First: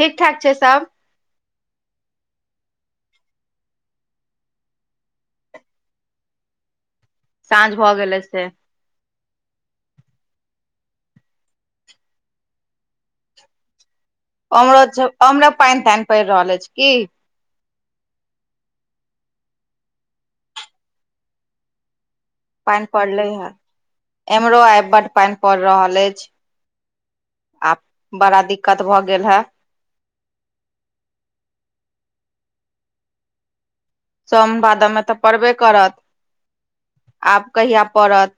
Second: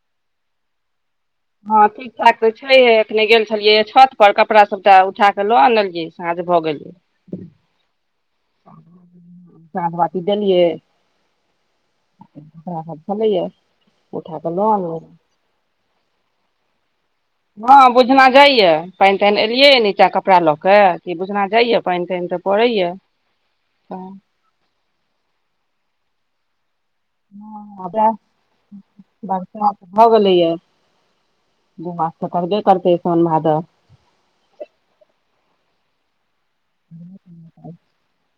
ठीक ठाक छै सब। हँ ठीक। छत पर छलैये तऽ एखने गेल छलियै छत पर कपड़ा सबटा उठाक लऽ अनलियै साँझ भऽ गेलै। साँझ भऽ गेलै से। साँझ बाती देलियै। सएह सब भेलैये। ओमहरो ओमरो पाइन ताइन पड़ि रहल अछि की? हँ बुझना जाइये पाइन ताइन एलियै नीचाँ कपड़ा लऽ कऽ कि बुझना जाइए पागन ताइन तऽ पानि पड़ैये पड़लै हे हँ एमहरो आइ बड पानि पड़ि रहल अछि। वैह आब बड़ा दिकत भऽ गेल हे। बरसात भऽ गेलैये आब तऽ करबे करतै सोन भादव। सोन भादव मे तऽ पड़बे करत। आब कहिया पड़त,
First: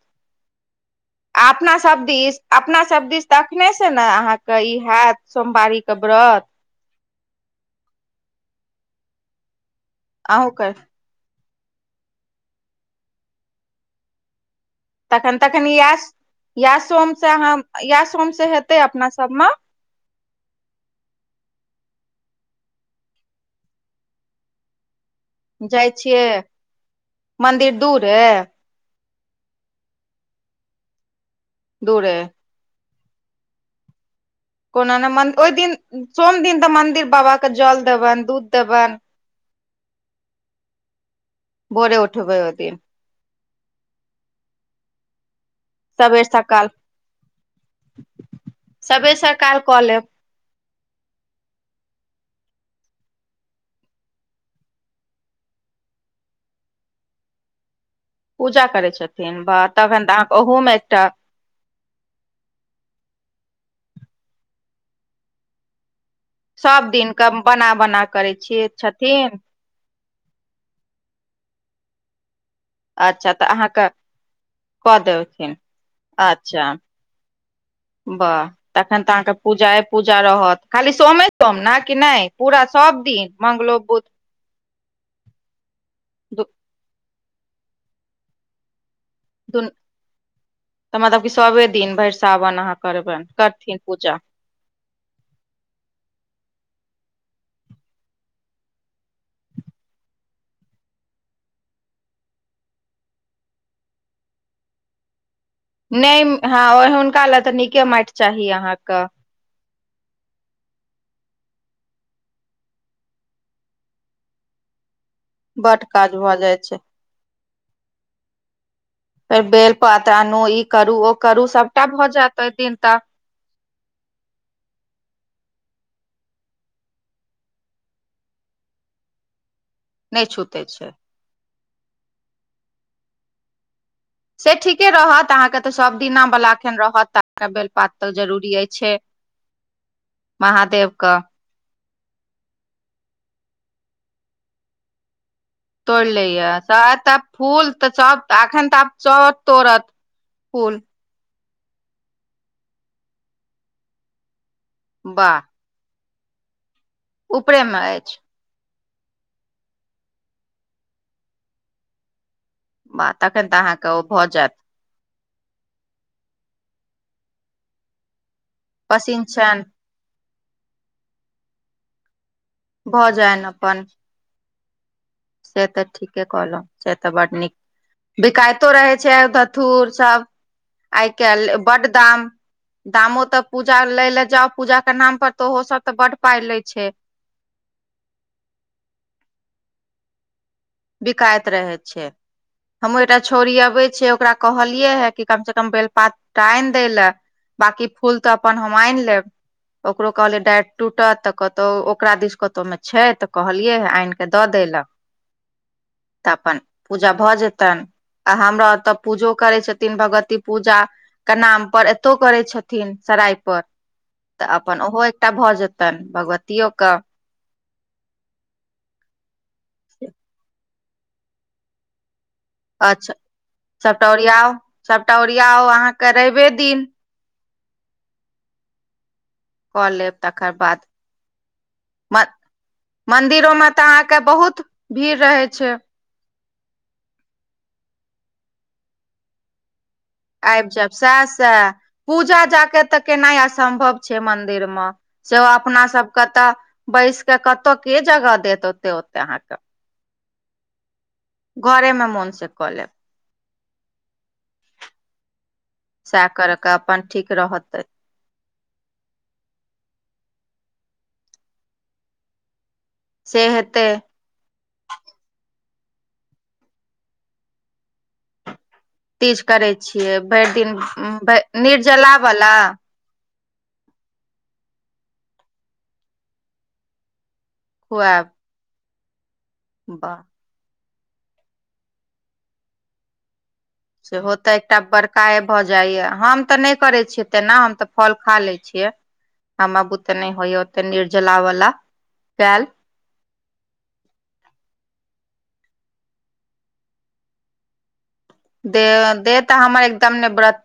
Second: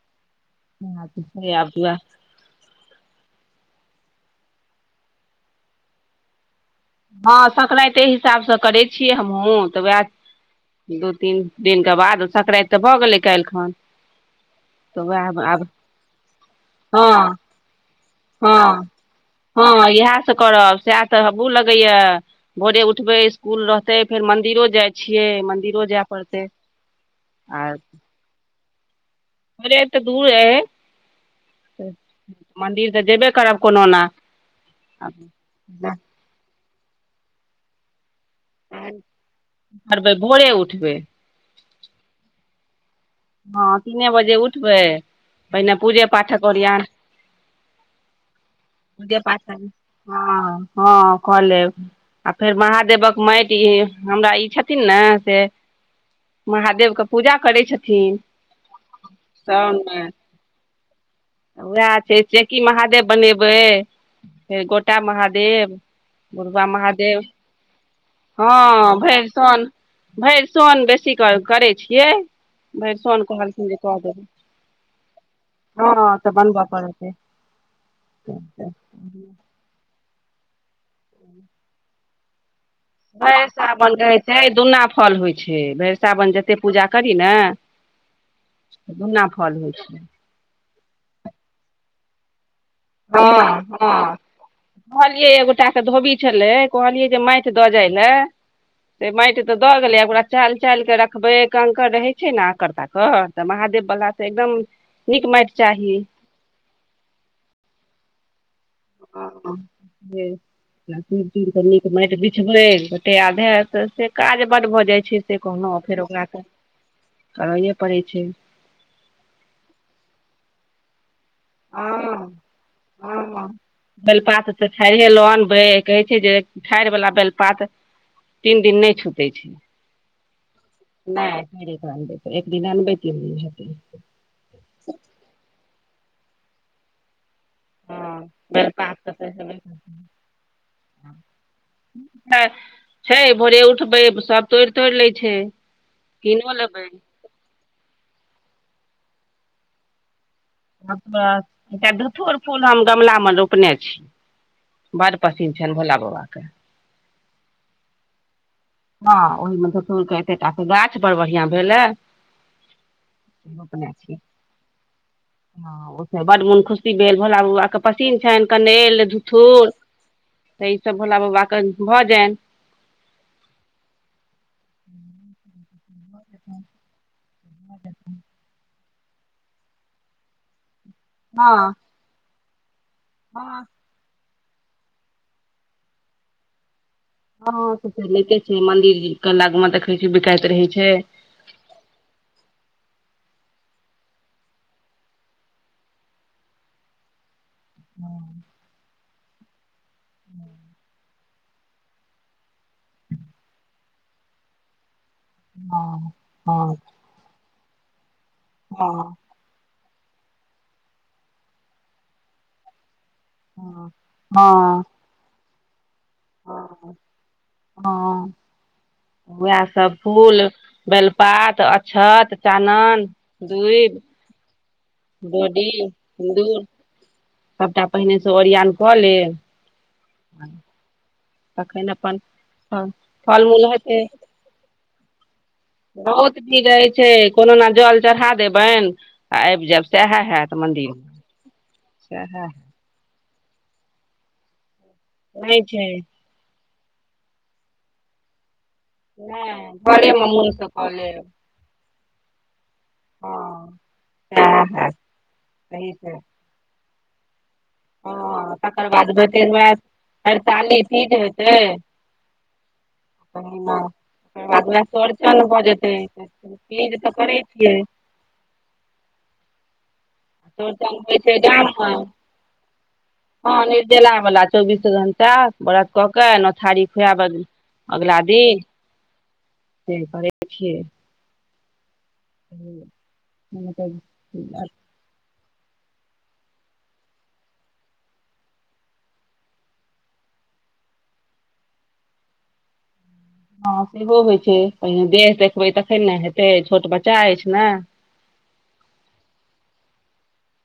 आ आब अपना वैह सब दिस अपना सब दिस तऽ अखनेसँ ने अहाँके ई हैत सोमवारी कऽ व्रत। हँ संक्रान्ती हिसाबसँ करै छियै हमहूँ तऽ वैह अहूँ के। दू तीन दिनके बाद संक्रान्ति तऽ भऽ गेलै काल्हि खन। तऽ तखन वैह आब तखन इएह इएह सोम से हँ अहाँ इएह सोम से हेतै हँ अपना सबमे। हँ इएह करब सएह तऽ अबुह लगैये भोरे उठबै स्कूल रहतै फेर मंदिरो जाइ छियै मन्दिरो जाइ जाय पड़तै आ ह [inaudible] थोड़े तऽ दूर अय, दूरे मन्दिर तऽ जेबे करब कोनो ना। कोनो नहि मन ओहि दिन सोम दिन तऽ मन्दिर बाबाके जल देबनि दूध देबनि करबै, भोरे उठबै भोरे उठबै ओयदिन। हां तीने बजे उठबै पहिने पूजे सबेर पाठक सकाल ओरयान सबेर सकाल कऽ लेब हां-हां क लेब। आ फेर महादेवक मैएट ये, हमरा ई छथिन ने से महादेव के पूजा करै छथिन। पूजा करै छथिन बा तखैन तऽ अहाँके उहो मे एकटा वाएह छै जे कि महादेव बनेबै, फेर गोटा महादेव बुढबा सब दिन महादेव के बना बना करै छियै हां भैर छथिन सोन भैर सोन बेसी कऽ करै छियै। भरि सोन अच्छा तऽ कहलखिन जे अहाँके कऽ देबै कऽ देेलखिन, हँ तऽ बनबऽ अच्छा। पड़तै वाह तखन तऽ अहाँ के पूजा पूजा रहत खाली सोमे सोम ना कि नै पूरा सब दिन मंगलो, बुध चाय दुन्ना फल होय छै, भैर सावन दु जते पूजा करी नै दुन्ना फल दुन होय छै। तऽ मतलब कि सबे दिन भैर सावन अहाँ करबैन हँ करथिन हँ पूजा। कहलियै एकगोटा के धोबी छलै कहलियै जे मैएट दऽ जाय लए। से मैएट तऽ दऽ गेलै ओकरा चाएल-चाएल के रखबै, कंकड़ रहै छै ने आकड़-ताकड़। तऽ महादेव बला से एकदम नीक मैएट चाही। हां और हुनका लए तऽ नीके मैएट चाही अहाँके। हां-हां से आ चुन-चुन कऽ नीक मैएट बिछबै [unintelligible] से काज बड भऽ जाय छै। से कहलौ बड फेर काज ओकरा भऽ तऽ जाइ छै करैये पड़ै छै। फेर बेलपात आनू ई करू ओ करू सबटा भऽ जाएत ओय दिन तऽ। बेलपात तऽ ठाएरे लऽ आनबै, कहै छै जे ठाएर वला बेलपात तीन दिन नै छूटै छै। नै छूतै छै। नै नै करबे, एक दिन अनबै केलकै तीन दिन से ठीके रहत अहाँके तऽ सब दिना बला अखैन रहत त के बेलपात तऽ जरूरीये बेलपात छै, महादेव कऽ तै छै भोरे उठबै सब तोएड़-तोएड़ लै छै। तोड़लेै या कीनो लेबै सहाए त फूल तऽ सब तऽ एखन तऽ आब सब तोड़त फूल। ओय के बाद एकटा धथूर फूल हम गमला मे रोपनाय छी, बड़ पसिन छन भोला बाबाके। उपरे मे एछ। हां ओहिमे धतूर के एतेटा के गाछ बड़ बढ़ियाँ भेलै। वाह तखन तऽ अहाँके रोपनाय ओ छी। भऽ जायत हां ओय से बड मुन खुशी भेल भोला बब्बा के। पसिन छैन कनैल, पसिन छनि धुथुर तऽ ई सब भोला बब्बा के भऽ जाएन। भऽ जाएन अपन। हुं। ते ठीके कहलौ छै तऽ बड नीक बिकाएतो रहै छै धथूर सब। आय काएल हँ बड दाम दामो तऽ हँ पूजा लै लए जाउ पूजा के नाम पर तऽ उहो सब तऽ बड पाय ले छै। हां से ते लै ते छै, मंदिर के लग मे देखे छी बिकाएत रहै छै। काएत रहै छै। हमर एकटा छौरी अबै छय, ओकरा कहलियै हें कि कम से कम बेलपात दटा आनि दै लैऽ बाँकी फूल तऽ अपन हम आनि लेब। ओकरो कहलियै डारि टूटत तऽ कतहु ओकरा दिस कतहुमे छै तऽ कहलियै हैंआनि कऽ दऽ दै लऽ हँ। तऽ अपन पूजा भऽ जेतनि आ हमरा ओतऽ पूजो करै छथिन, भगवती पूजा के नाम पर एतो करै छथिन सराय- पर तऽ हँ अपन ओहो एकटा भऽ जेतनि भगवतियो कऽ हँ, उएह सब फूल बेलपात, अक्षत, चानन, दूइब ओरियाऊ। बॉडी, सिन्दूर दिन सबटा पहिनेसँ ओरिआन कऽ लेब। कऽ लेब तकर बाद तखन अपन म हँ फल मंन्दिरो मूल मे तऽ हेतै अहाँके बहुत भीड़ रहै छै। बहुत भीड़ रहै छै, कोनो ने जल चढ़ा देबनि आ आबि जैब। आबि जायब सएह -सैह सएह पूजा जाकऽ तऽ केनाय असंभव छै मंदिर मऽ, सेहो नहि छै अपना सब कतऽ बैस कऽ कतऽ के जगह देत ओ नही घरे मऽ मोन सऽ कऽ लेब। घरे मे मोन सऽ कऽ लेब। हँ [unintelligible] सही से सएह करऽ के अपन ठीक रहतै। हँ तकर बाद भतेर वैह हरताली तीज हेतै। से अहिना हेतै तकर बाद वैह चौरचन भऽ जेतै, चीज तऽ करै छियै। तीज करै छियै, भरि दिन चौड़चन होइ छै गाममे निर्जला बला। हँ निर्जला वला चौबीस घंटा व्रत कऽ के नौ थारी खुआव आ अगला खुआएब दिन से वाह करैत छियै। [unintelligible] [unintelligible] सेहो तऽ एकटा बड़ का ए भऽ जाइया, हम तऽ नहि करै छियै तेना, हम तऽ फल खा लै छियै। हमरा बुते नहि होइ यैं ओते निर्जला वला कैल। हँ सेहो होइ छै, पहिने देह देखबै तखन ने हेतै, छोट बच्चा अछि ने। दे देह तऽ हमर एकदम नहि ब्रत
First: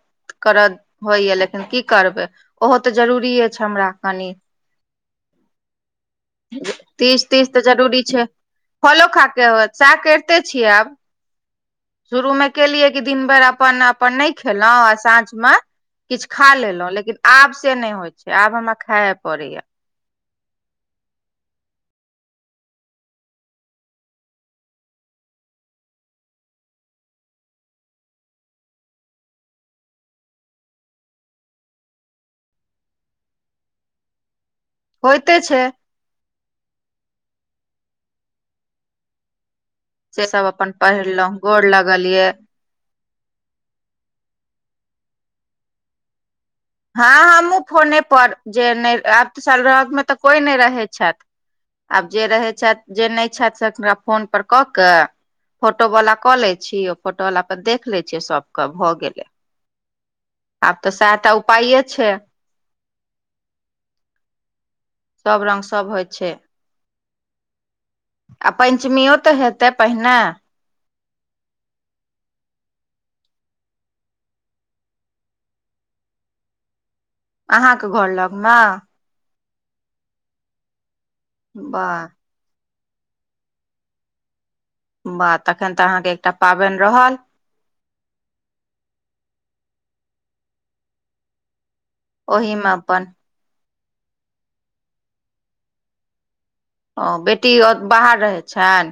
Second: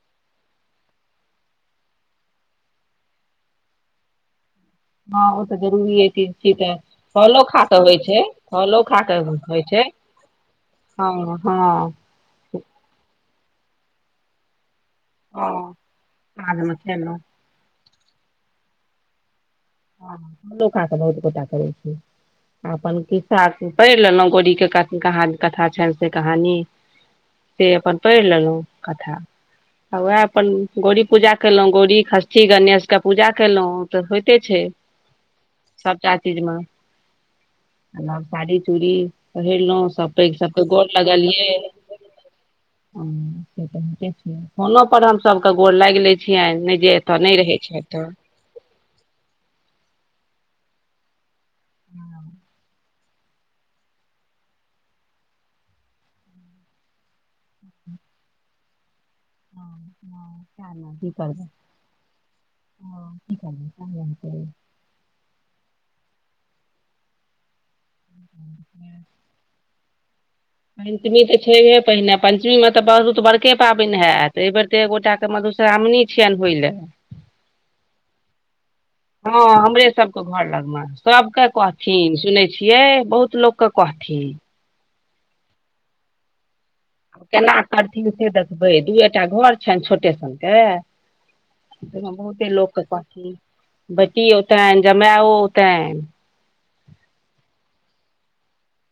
करत होइए लेकिन की करबै, ओहो तऽ जरूरिए छै हमरा कनि। हँ ओ तऽ जरूरीये एय कि की तऽ तीज फलो तीज खा तऽ कऽ होइ जरूरी छै, फलो खा कऽ खाके होइ होत छै। सएह करिते छियै आब हँ - हँ। शुरू में केलियै कि दिन भैर अपन अप पन नहि खेलौं, आ साँझ में हँ किछ खा साँझमे लेलऊ खेलहुँ लेकिन आब से नहि होइ छै। आब हमरा खाए पड़ैयऽ। हँ फलो खा कऽ बहुत गोटा करै छै। अपन खिस्सा पढ़ि लेलऊ, गौरी के कथ कहा कथा छैन से कहानी से अपन पैढ़ लेलऊ कथा। आ वएह अपन गौरी पूजा केलहुं, गौड़ी, खस्ठी, गणेश के पूजा केलऊ तऽ होइते छै। होयइते छै। सबटा चीज मे, साड़ी चूड़ी चरहेलहुं। सब से पैघ सब के अपन गोर पहिरलहुँ गोर लगलियै। लगल ये ्फोनो पर हम सबके गोर लायग लै छियन। हँ, हमहुँ फोने पर। - जे नहि, आब तऽ सलरो मे तऽ कोई नहि रहे छथि, आब जे रहे छथि। जे नहि छथि, से हनकरा फोन परर कऽ क। फोटो वाला कऽ ले छीिय, फोटो वालला पर देख ले छीिय, सबके भऽ गेले। ह, त न कि करबै। की पइए छै। करबै सब रङ्ग, सब होइ छै। आ पञ्चमियो तऽ हेतै पहिने। पञ्चमी तऽ छैहे पहिने, पञ्चमीमे तऽ बहुत बड़के पाबनि हयैत एहिबर। एक गोटा के मधुश्रावणी छियनि होइ ल। अहाँके घर लगमे। हँ, हमरे सबके घर लगमे, सबके वाह कहथिन सुनै छियै, बहुत ल लोक क कहथिन। वाह, तखन तऽ अहाँके एकटा पाबनि रहत। आब केना करथिन से देखबै, दूएटा घर छैन, छोटे टा के। बहुते ओहि मे लोकके अपन कहथिन, बेटी ओतैन, जमाायो ओतैन। ओ, बेटी बाहर रहै छैन?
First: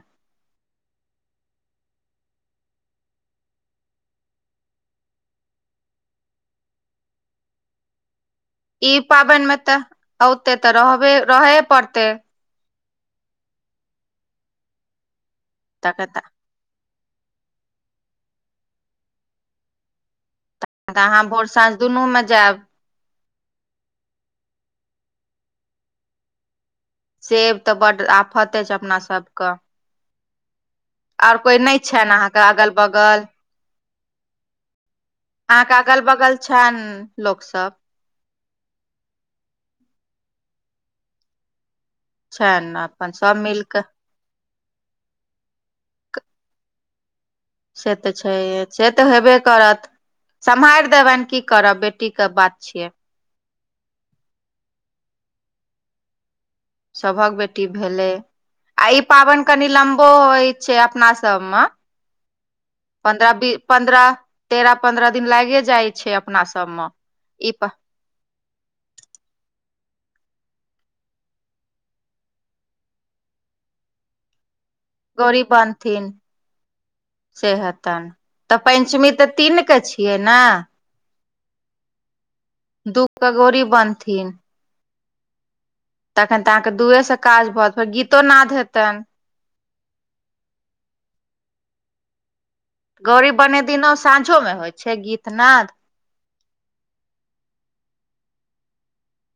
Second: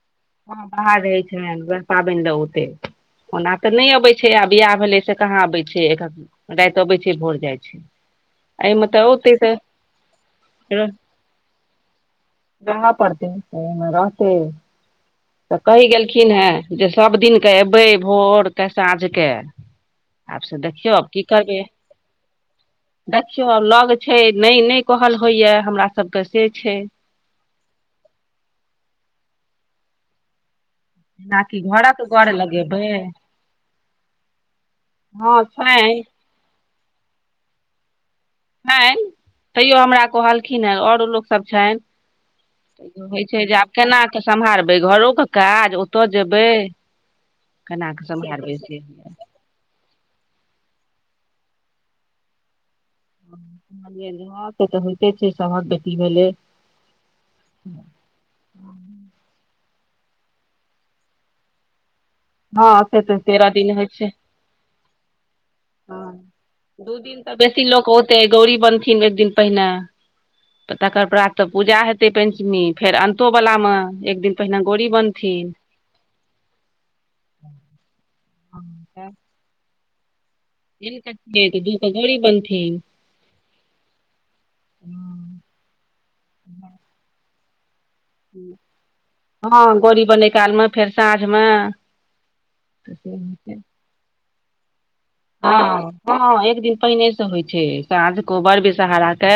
हँ, बाहर रहै छैन, पाबनि मे ओतै।। ओना तऽ नहि अबै छै, आ बिआाह भेलै से कहाँ अबै छै एखन। रात अबै छै, भोर जाइ छै। ई एहिमे तऽ औतै पाबनि तऽ में त, ओऔते तऽ रहबे, रहेये पड़ते। रह पड़तै, अऐ मे रहतै, तऽ कहि गेलखिन हे। जे सब दििन के एबै, भोर के, साँझ के, आब से देख। खिओ, की अहाँ भोर करबे। साँझ दुनू मे जायब देखियौ, आब लग छै, नहि -नहि कहल होइय, हमरा सभके से छै। सेब तऽ बड आफते छै, अपना सबके। आओर कोइ जेनाकि नहि घरक छनि, गढ़ अहाँके अगल लगेबै बगल। हँ अहाँके, अगल छनि बगल छनि लोक सब। छैन, तैयो हमरा कहलखिन हे, औरो लोकसभ छनि। छनि तैयो अपन होइ सभ छै, जे मिल आब केना कऽ सम्हारबै, घरोके काज, ओत जेबै। केना से कऽ तऽ सम्हारबै छैहे, से तऽ हेबे करत, सम्हारि देबनि, की करबै, बेटी के बात छियै। कहलिय, ह से तऽ होइते छै, सभहक बेटी भेलै। सबहक बेटी भेलै, आ ई पाबैन कनि लम्बो होइ छै, अपना सबमे। हँ से तऽ पन्द्रह, तेरह बी, दिन होइ छै पन्द्रह, तेरह, पन्द्रह दिन लागै जाइ हँ छै, अपना सबमे। दू दिन तऽ ई बेसी प लोक औते, गौरी बनथिन एक दिन पहिने। तऽ तकर प्रातऽ स पूजा हेतै पञ्चमी, फेर अन्तो वलामे, एक दिन पहिने गोरी बन गौरी बनथिन। से हेतैन, तऽ पञ्चमी तऽ, तीन क छियै ने। तीन क छिऐ त दू क गौरी बनथिन दु क गौरी बनथिन तखन तऽ अहाँके दुए स काज परत फेर गीतो नाद हेतनि हँ गौड़ी बनय कालमे फेर साँझमे गौरी बनेय दिनो साँझोमे होइ छै गीत नाद हँ हँ एक दिन पहिने से होइ छै साँझ कोबर बिषहाराके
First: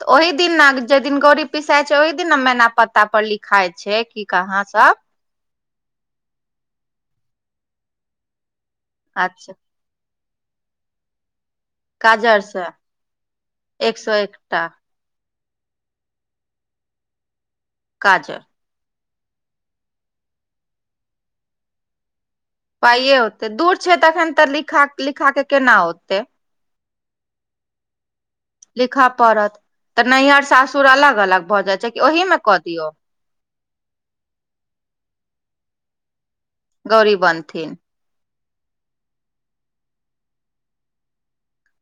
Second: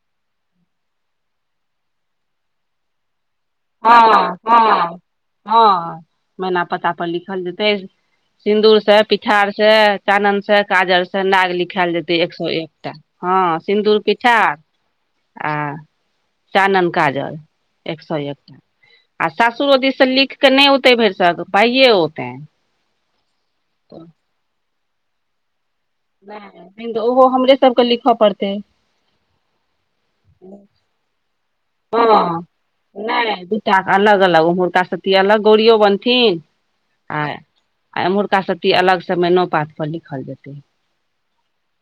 तऽ ओहि दिन ने जेहि दिन गौड़ी पिसाय छै ओहि दिन ने मैना पता पर लिख लिखाय हँ छै की कहाँ हँ सब हँ मैना पता पर लिखल जेतै सिन्दूर से पिठार अच्छा से चानन से काजर नाग लिखायल जेतै एक काजर सौ से एकटा हँ एक सिन्दूर सौ पिठार एकटा आ चानन काजर एक सौ काजर एक आ सासुरो दीस स लिख क न‌इ औते भरिसक पाइए औतनि पाइए ओतै दूर छै तखन तऽ लिखा लिखा कऽ केना ओतै तखनि तऽ ओहो हमरे सबके लिख‌ पड़तै लिखऽ पड़त तऽ नैहर सासुर अलग अलग भऽ जात हँ नहि दूटाक अलग अलग उमहुरका सथी सब के अलग गौरीयो बनथिन गौरी आ बनथिन आ एम्हरका साती अलग से मैनाओ पात पर लिखल जेतै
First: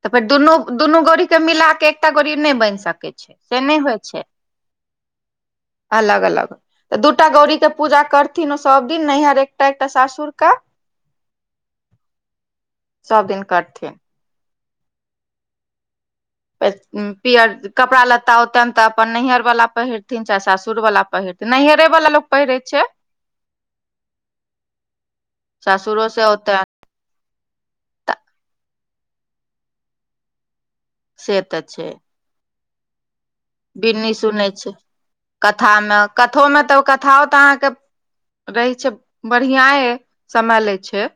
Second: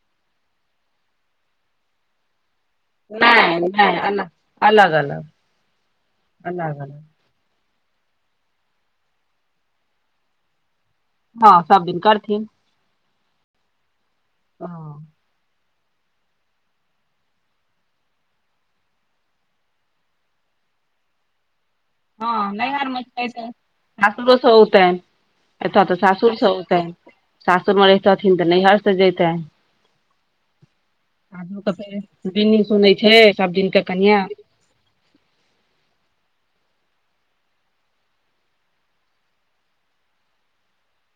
तऽ फेर दुनू दुनू गोड़ी के मिला के एकटा गोड़ी न‌इ बैन सक छै नहि से न‌इ होय नहि अलग छै अलग अलग अलग अलग दु टा गौड़ी के पूजा करथिन ओ सब दिन नैहर एकटा एकटा सासुर क हँ सब दिन करथिन सब दिन करथिन हँ [unintelligible] पियर कपड़ा लत्ता ओनि तऽ अपन नैहर वाला पहिरथिन चाहे सासुर वाला पहिरथिन नैहरे बला हँ नैहर मे छै से ओतैन [unintelligible] ऐत तऽ सासुरो से सासुरस औतनि ओतैन सासुर मे रहितथिन तऽ नैहर से जेतैेन से तऽ छै दिनी सुनैय छै सब दिन के बिन्नी कनिआ। सुनै छै [unintelligible] कथा मे कथो में तऽ ओ कथाओ तऽ अहाँके रहै छै बढ़ियाए समय लै छै [unintelligible]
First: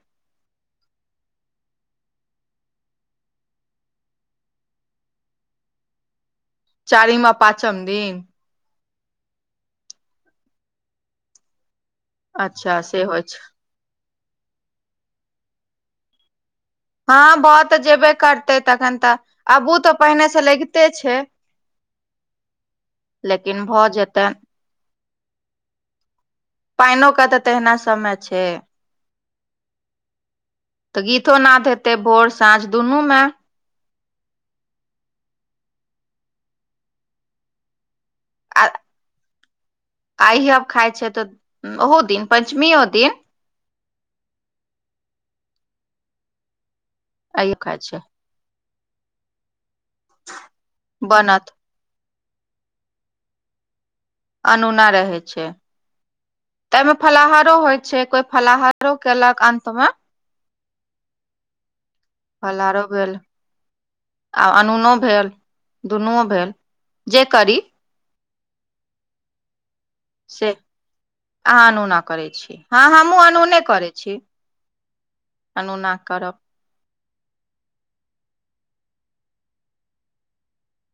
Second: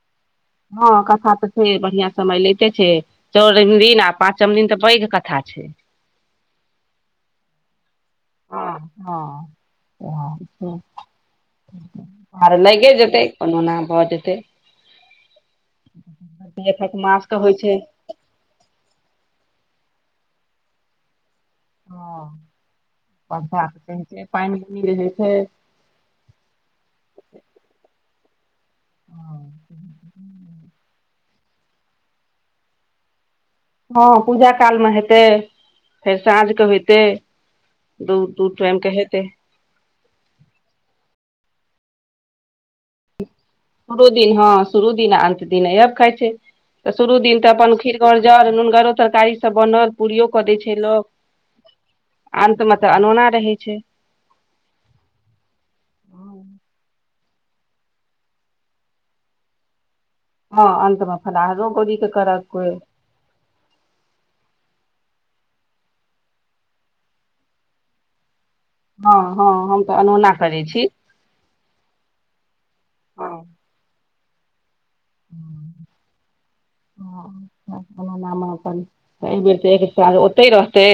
हँ कथा तऽ छै बढ़िआं समय लैते छै चौरम दिन आ पाँचम दिन तऽ पैघ कथा छै चारिम आ पाँचम दिन हँ हँ [unintelligible] आर अच्छा लैगे से होइ जेतै छै कोनो न भऽ जेतै [unintelligible] हँ भऽ तऽ छै जेबे करतै तखन तऽ अबू तऽ पहिने स लगैते छै ह पौधा लेकिन भऽ तऽ कह जेतै पानि मिले छै [unintelligible] पा‌इनो के तऽ तेहिना समय छै तऽ गीतो नाद हेते भोर साँझ दुनू में। हँ पूजा कालमे हेतै फेर साँझके होेइतै। दू, दू टाइम के हेतै आइ आब खााय छै तऽ'ओहो दिन पं्चमीो दिन। दु दिन हं शुरु दिन हँ शुरु दिन अन्त दिन अइयब अब खा छै। तऽ' शुरू दिन तऽ' आइयो अपन खाइ खीर छै गर जर नुनगरो तरकारीसँ बनल। पूरियो कऽ' दै छै बनत लोक अन्तमे तऽ'अनोना रहै छै। अनूना रहै छै तऽ'एमे फलाहारो होइ छै कोई फलाहारो केलक अंत मे। हँ अन् म फल आ गो फलहारो भेल आ अनूनो भेल दुनूओ भेल जे करी। हँ, हँ हम तऽ'अनोौना से करै छी। अहाँ अनूना करैत छी हँ हमहूँ अनूने करैत छी। अनुना करब हाना अपन बेर एक साल ओते रहतै।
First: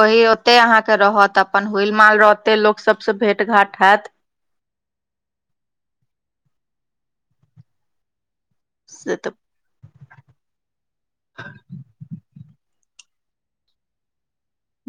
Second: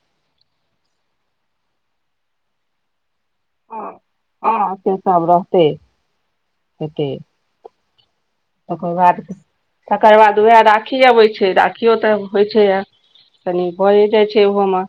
ओहि ओते अहाँके रहत अपन हुल माल रह ओते लोक सबस भेट घाट होत। ह से साल रहतै हत तकर से बाद तऽ तकर बाद उएह राखी अबैत छै राखियओ तऽ' होइत छै यए। तनि भरि जाइ छै एहोमे